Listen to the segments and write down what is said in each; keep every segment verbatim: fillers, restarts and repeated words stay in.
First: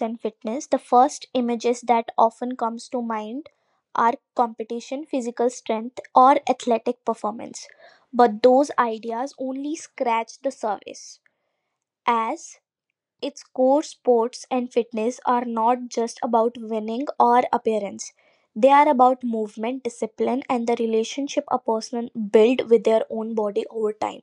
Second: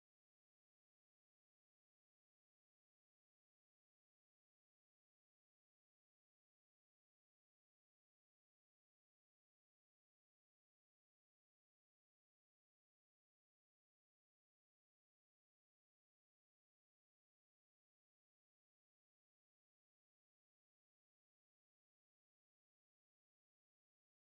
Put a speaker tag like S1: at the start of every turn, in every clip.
S1: and fitness, the first images that often comes to mind are competition, physical strength or athletic performance. But those ideas only scratch the surface as its core sports and fitness are not just about winning or appearance. They are about movement, discipline and the relationship a person builds with their own body over time.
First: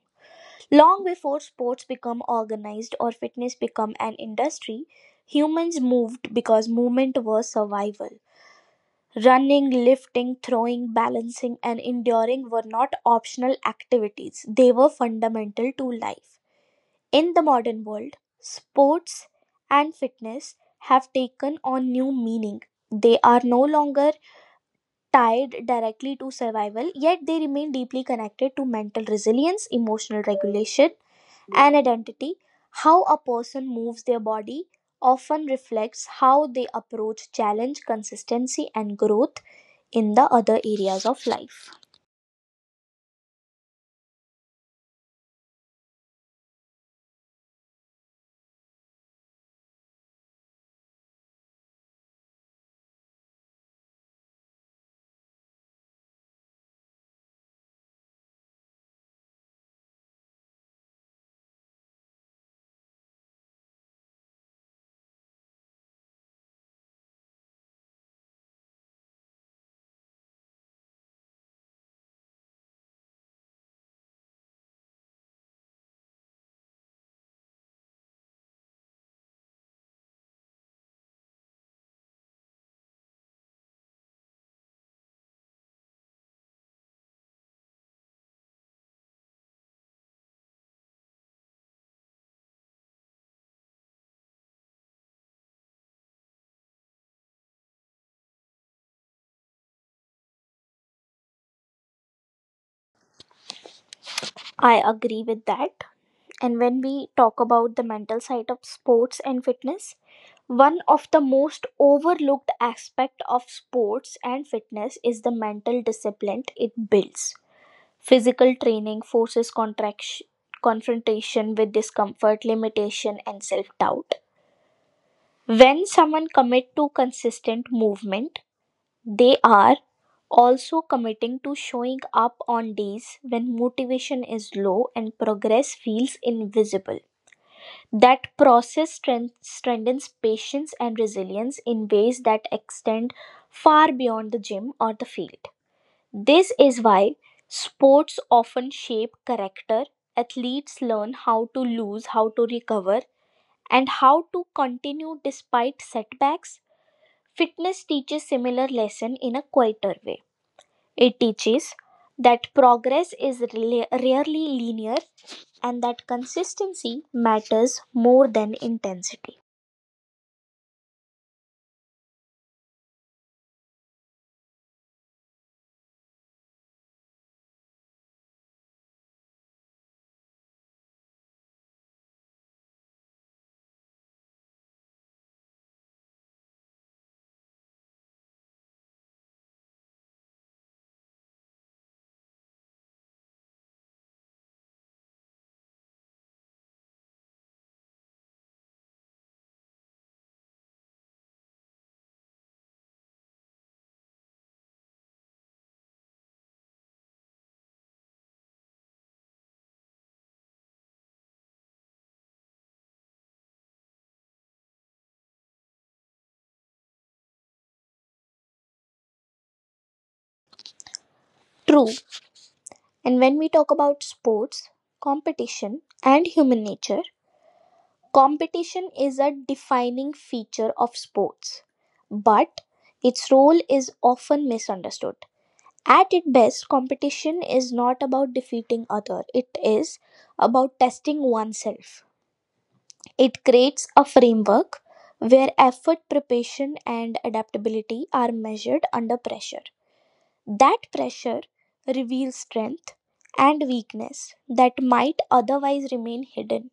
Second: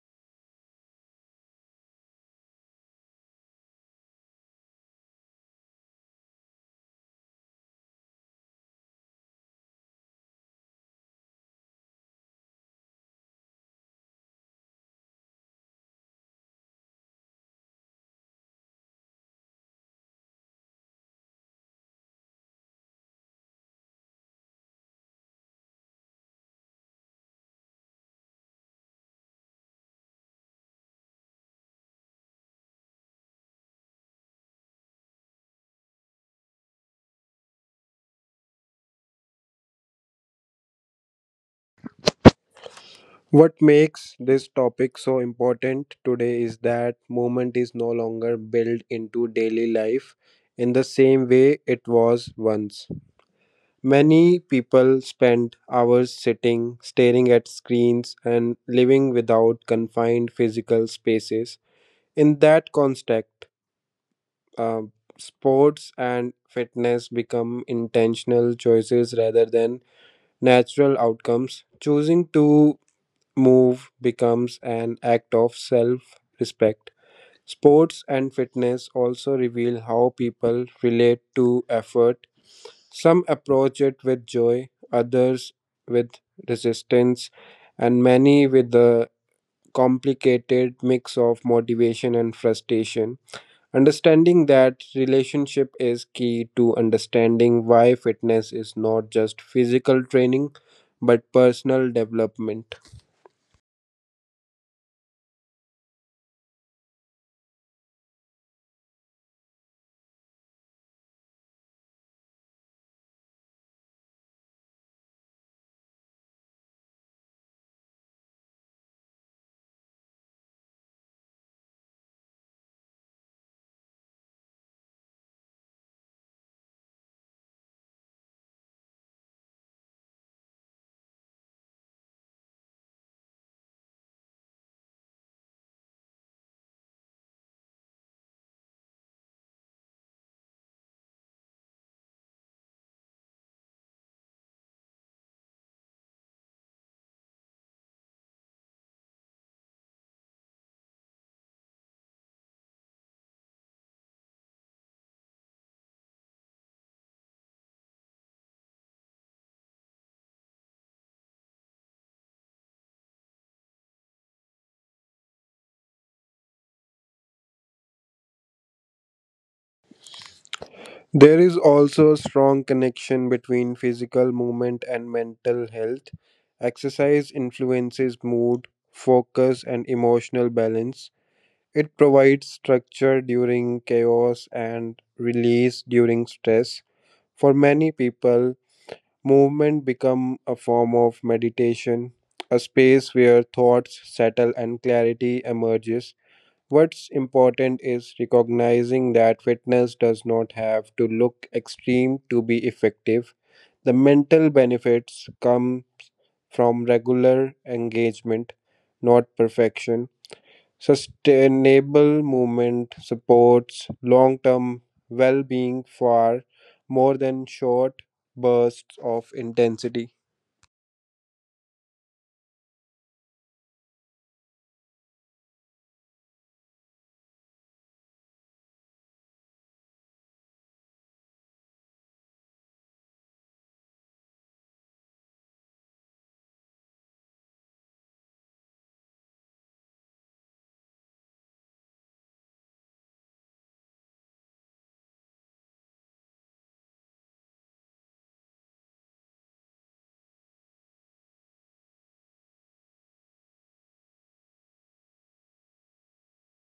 S1: Long before sports become organized or fitness become an industry, humans moved because movement was survival. Running, lifting, throwing, balancing, and enduring were not optional activities, they were fundamental to life. In the modern world, sports and fitness have taken on new meaning. They are no longer tied directly to survival, yet they remain deeply connected to mental resilience, emotional regulation, an identity, how a person moves their body, often reflects how they approach challenge, consistency, and growth in the other areas of life.
S2: What makes this topic so important today is that movement is no longer built into daily life in the same way it was once. Many people spend hours sitting, staring at screens, and living without confined physical spaces. In that context, uh, sports and fitness become intentional choices rather than natural outcomes. Choosing to move becomes an act of self respect. Sports and fitness also reveal how people relate to effort. Some approach it with joy, others with resistance, and many with a complicated mix of motivation and frustration. Understanding that relationship is key to understanding why fitness is not just physical training but personal development.
S1: I agree with that. And when we talk about the mental side of sports and fitness, one of the most overlooked aspect of sports and fitness is the mental discipline it builds. Physical training forces contraction confrontation with discomfort, limitation, and self doubt. When someone commit to consistent movement, they are also committing to showing up on days when motivation is low and progress feels invisible. That process strength- strengthens patience and resilience in ways that extend far beyond the gym or the field. This is why sports often shape character. Athletes learn how to lose, how to recover, and how to continue despite setbacks. Fitness teaches similar lesson in a quieter way. It teaches that progress is rela- rarely linear and that consistency matters more than intensity.
S2: There is also a strong connection between physical movement and mental health. Exercise influences mood, focus, and emotional balance. It provides structure during chaos and release during stress. For many people, movement become a form of meditation, a space where thoughts settle and clarity emerges. What's important is recognizing that fitness does not have to look extreme to be effective. The mental benefits come from regular engagement, not perfection. Sustainable movement supports long term well being far more than short bursts of intensity.
S1: True. And when we talk about sports, competition, and human nature, competition is a defining feature of sports, but its role is often misunderstood. At its best, competition is not about defeating other, it is about testing oneself. It creates a framework where effort, preparation, and adaptability are measured under pressure. That pressure reveals strength and weakness that might otherwise remain hidden.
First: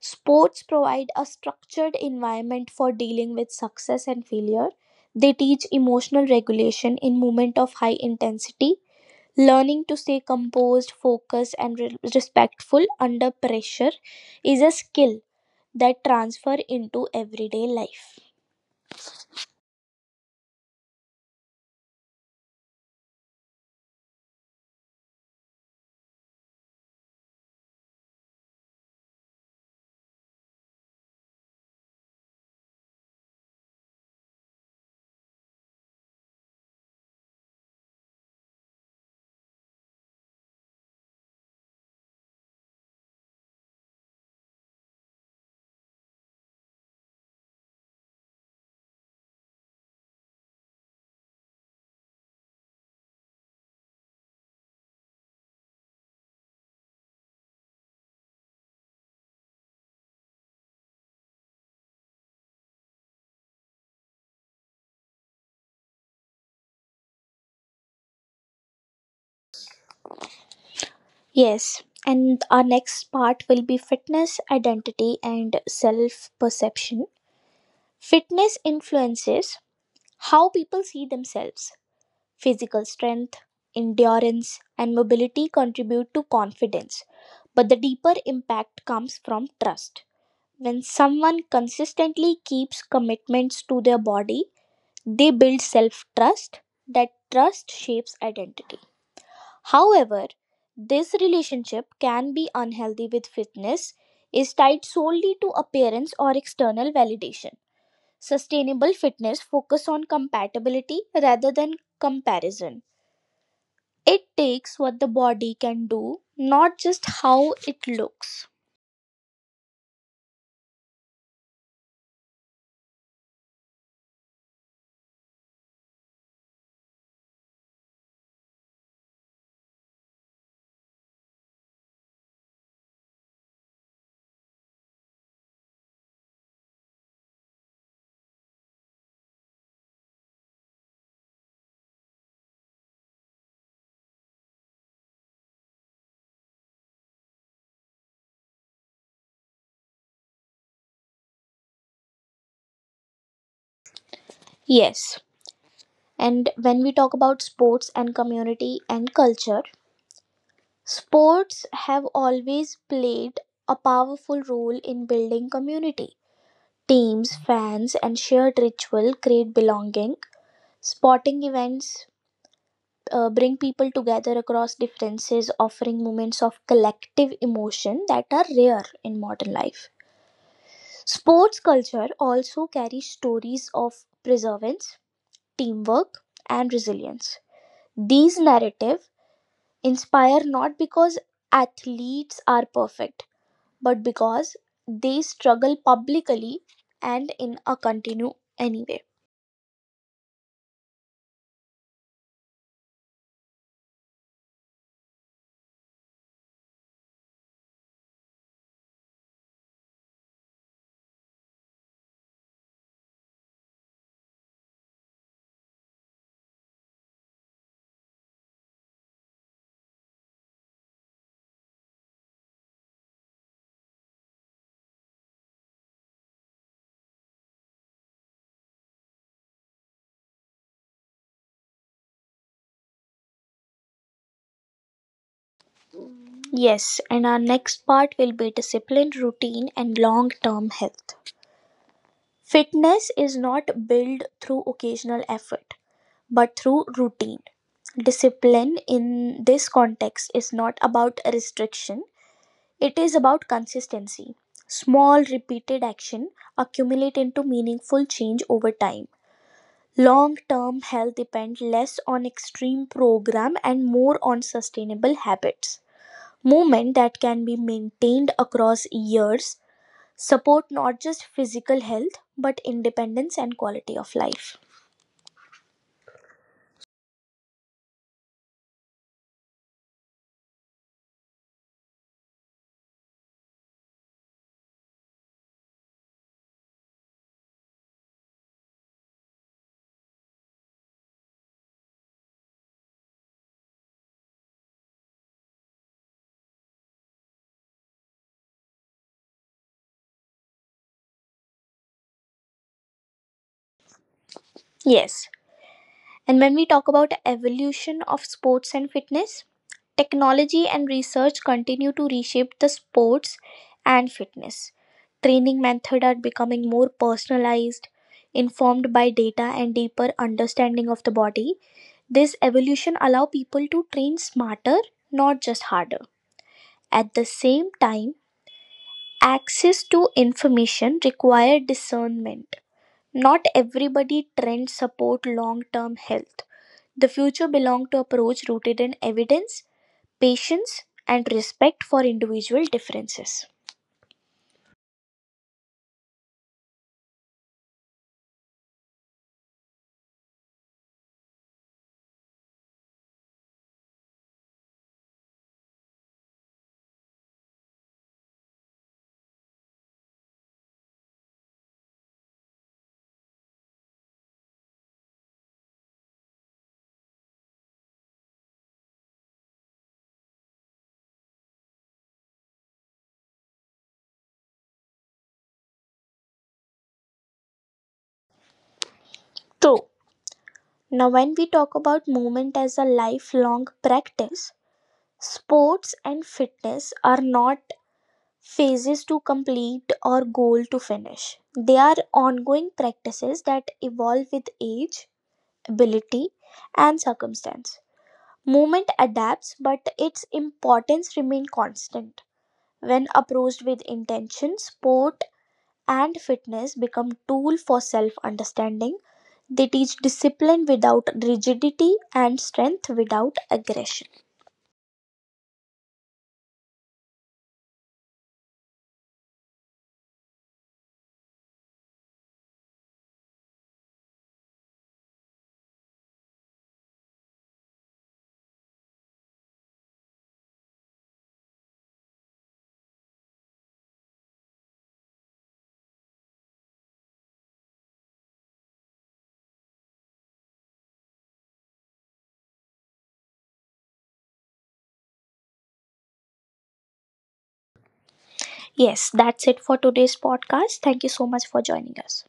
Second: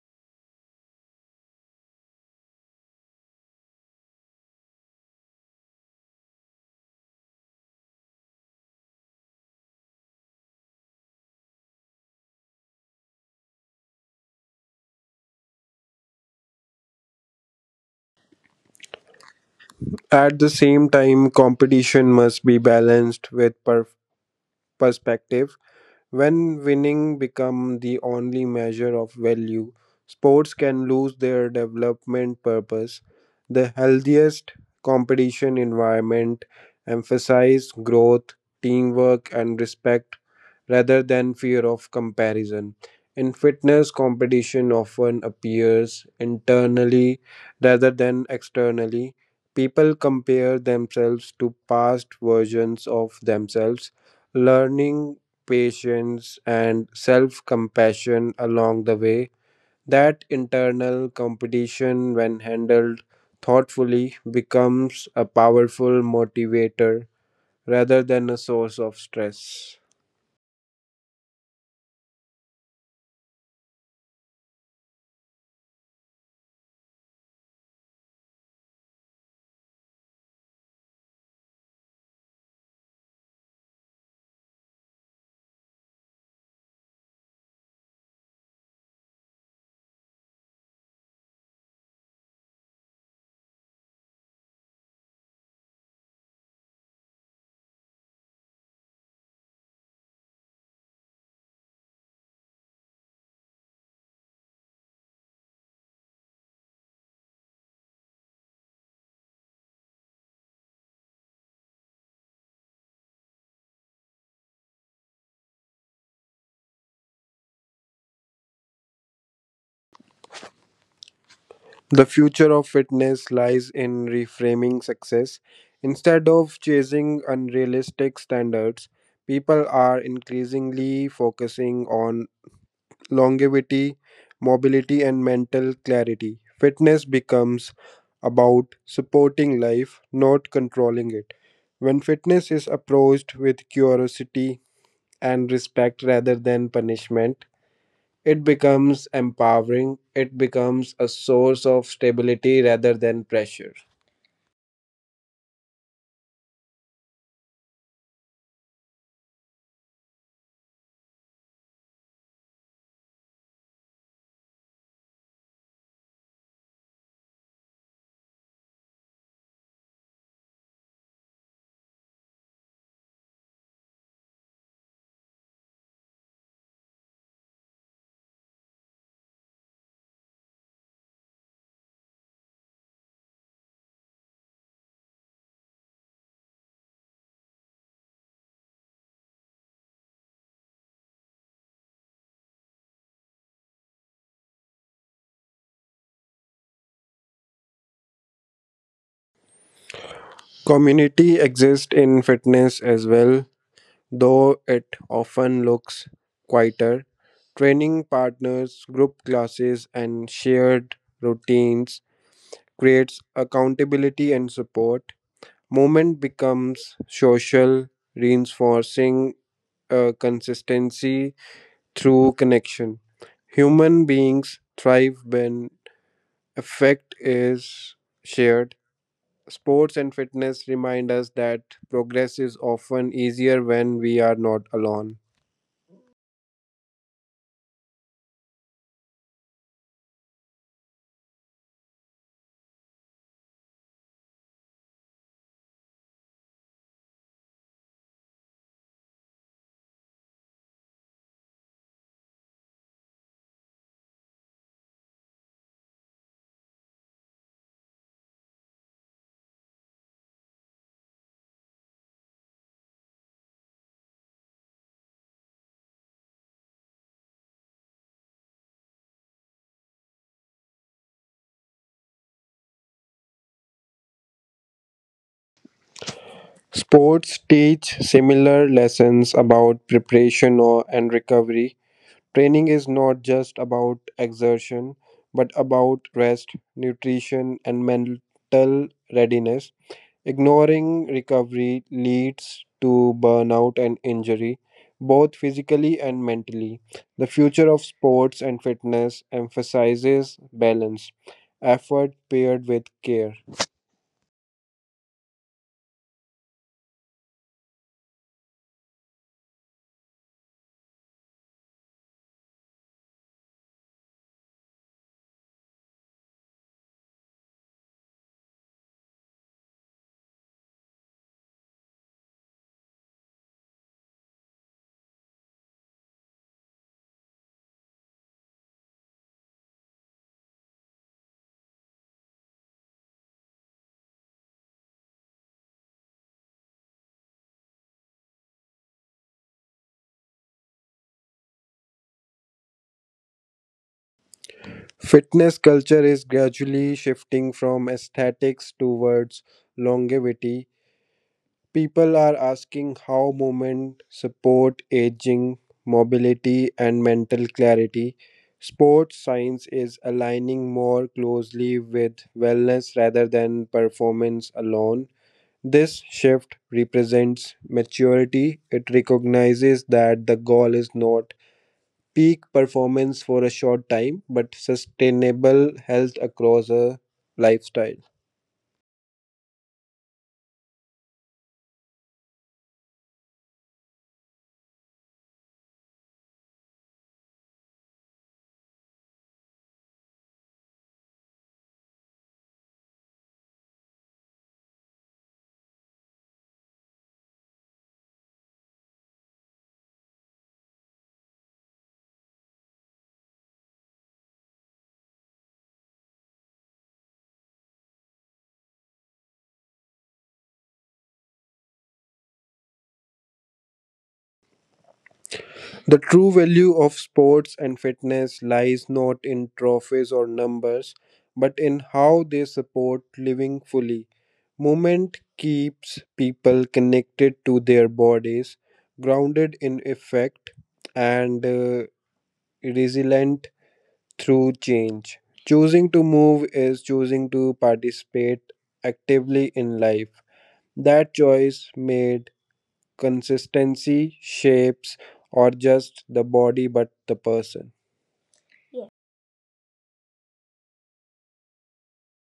S1: Sports provide a structured environment for dealing with success and failure. They teach emotional regulation in moments of high intensity. Learning to stay composed, focused, and re- respectful under pressure is a skill that transfer into everyday life.
S2: At the same time, competition must be balanced with per- perspective. When winning become the only measure of value, sports can lose their development purpose. The healthiest competition environment emphasize growth, teamwork and respect rather than fear of comparison. In fitness, competition often appears internally rather than externally. People compare themselves to past versions of themselves, learning patience, and self compassion along the way. That internal competition, when handled thoughtfully, becomes a powerful motivator rather than a source of stress.
S1: Yes, and our next part will be fitness, identity, and self perception. Fitness influences how people see themselves. Physical strength, endurance, and mobility contribute to confidence, but the deeper impact comes from trust. When someone consistently keeps commitments to their body, they build self trust. That trust shapes identity. However, this relationship can be unhealthy with fitness is tied solely to appearance or external validation. Sustainable fitness focus on compatibility rather than comparison. It takes what the body can do, not just how it looks.
S2: The future of fitness lies in reframing success. Instead of chasing unrealistic standards, people are increasingly focusing on longevity, mobility, and mental clarity. Fitness becomes about supporting life, not controlling it. When fitness is approached with curiosity and respect rather than punishment, it becomes empowering, it becomes a source of stability rather than pressure.
S1: Yes, and when we talk about sports and community and culture, sports have always played a powerful role in building community. Teams, fans, and shared ritual create belonging. Sporting events uh, bring people together across differences, offering moments of collective emotion that are rare in modern life. Sports culture also carries stories of perseverance, teamwork, and resilience. These narrative. Inspire not because athletes are perfect, but because they struggle publicly and in a continue anyway.
S2: Community exists in fitness as well. Though it often looks quieter, training partners, group classes, and shared routines creates accountability and support. Movement becomes social, reinforcing uh, consistency through connection. Human beings thrive when effect is shared. Sports and fitness remind us that progress is often easier when we are not alone.
S1: Yes, and our next part will be discipline, routine, and long term health. Fitness is not built through occasional effort, but through routine. Discipline in this context is not about restriction, it is about consistency. Small, repeated action accumulate into meaningful change over time. Long term health depends less on extreme program and more on sustainable habits. Movement that can be maintained across years support not just physical health but independence and quality of life.
S2: Sports teach similar lessons about preparation or, and recovery. Training is not just about exertion, but about rest, nutrition, and mental readiness. Ignoring recovery leads to burnout and injury, both physically and mentally. The future of sports and fitness emphasizes balance, effort paired with care.
S1: Yes. And when we talk about evolution of sports and fitness, technology and research continue to reshape the sports and fitness. Training methods are becoming more personalized, informed by data and deeper understanding of the body. This evolution allow people to train smarter, not just harder. At the same time, access to information require discernment. Not everybody trends support long-term health. The future belong to approach rooted in evidence patience and respect for individual differences.
S2: Fitness culture is gradually shifting from aesthetics towards longevity. People are asking how movement support aging, mobility and mental clarity. Sports science is aligning more closely with wellness rather than performance alone. This shift represents maturity. It recognizes that the goal is not peak performance for a short time, but sustainable health across a lifestyle.
S1: So, now when we talk about movement as a lifelong practice, sports and fitness are not phases to complete or goal to finish. They are ongoing practices that evolve with age, ability, and circumstance. Movement adapts, but its importance remains constant. When approached with intention, sport and fitness become tool for self understanding. They teach discipline without rigidity and strength without aggression.
S2: The true value of sports and fitness lies not in trophies or numbers, but in how they support living fully. Movement keeps people connected to their bodies, grounded in effect, and uh, resilient through change. Choosing to move is choosing to participate actively in life. That choice made consistency shapes or just the body but the person.
S1: Yes, that's it for today's podcast. Thank you so much for joining us.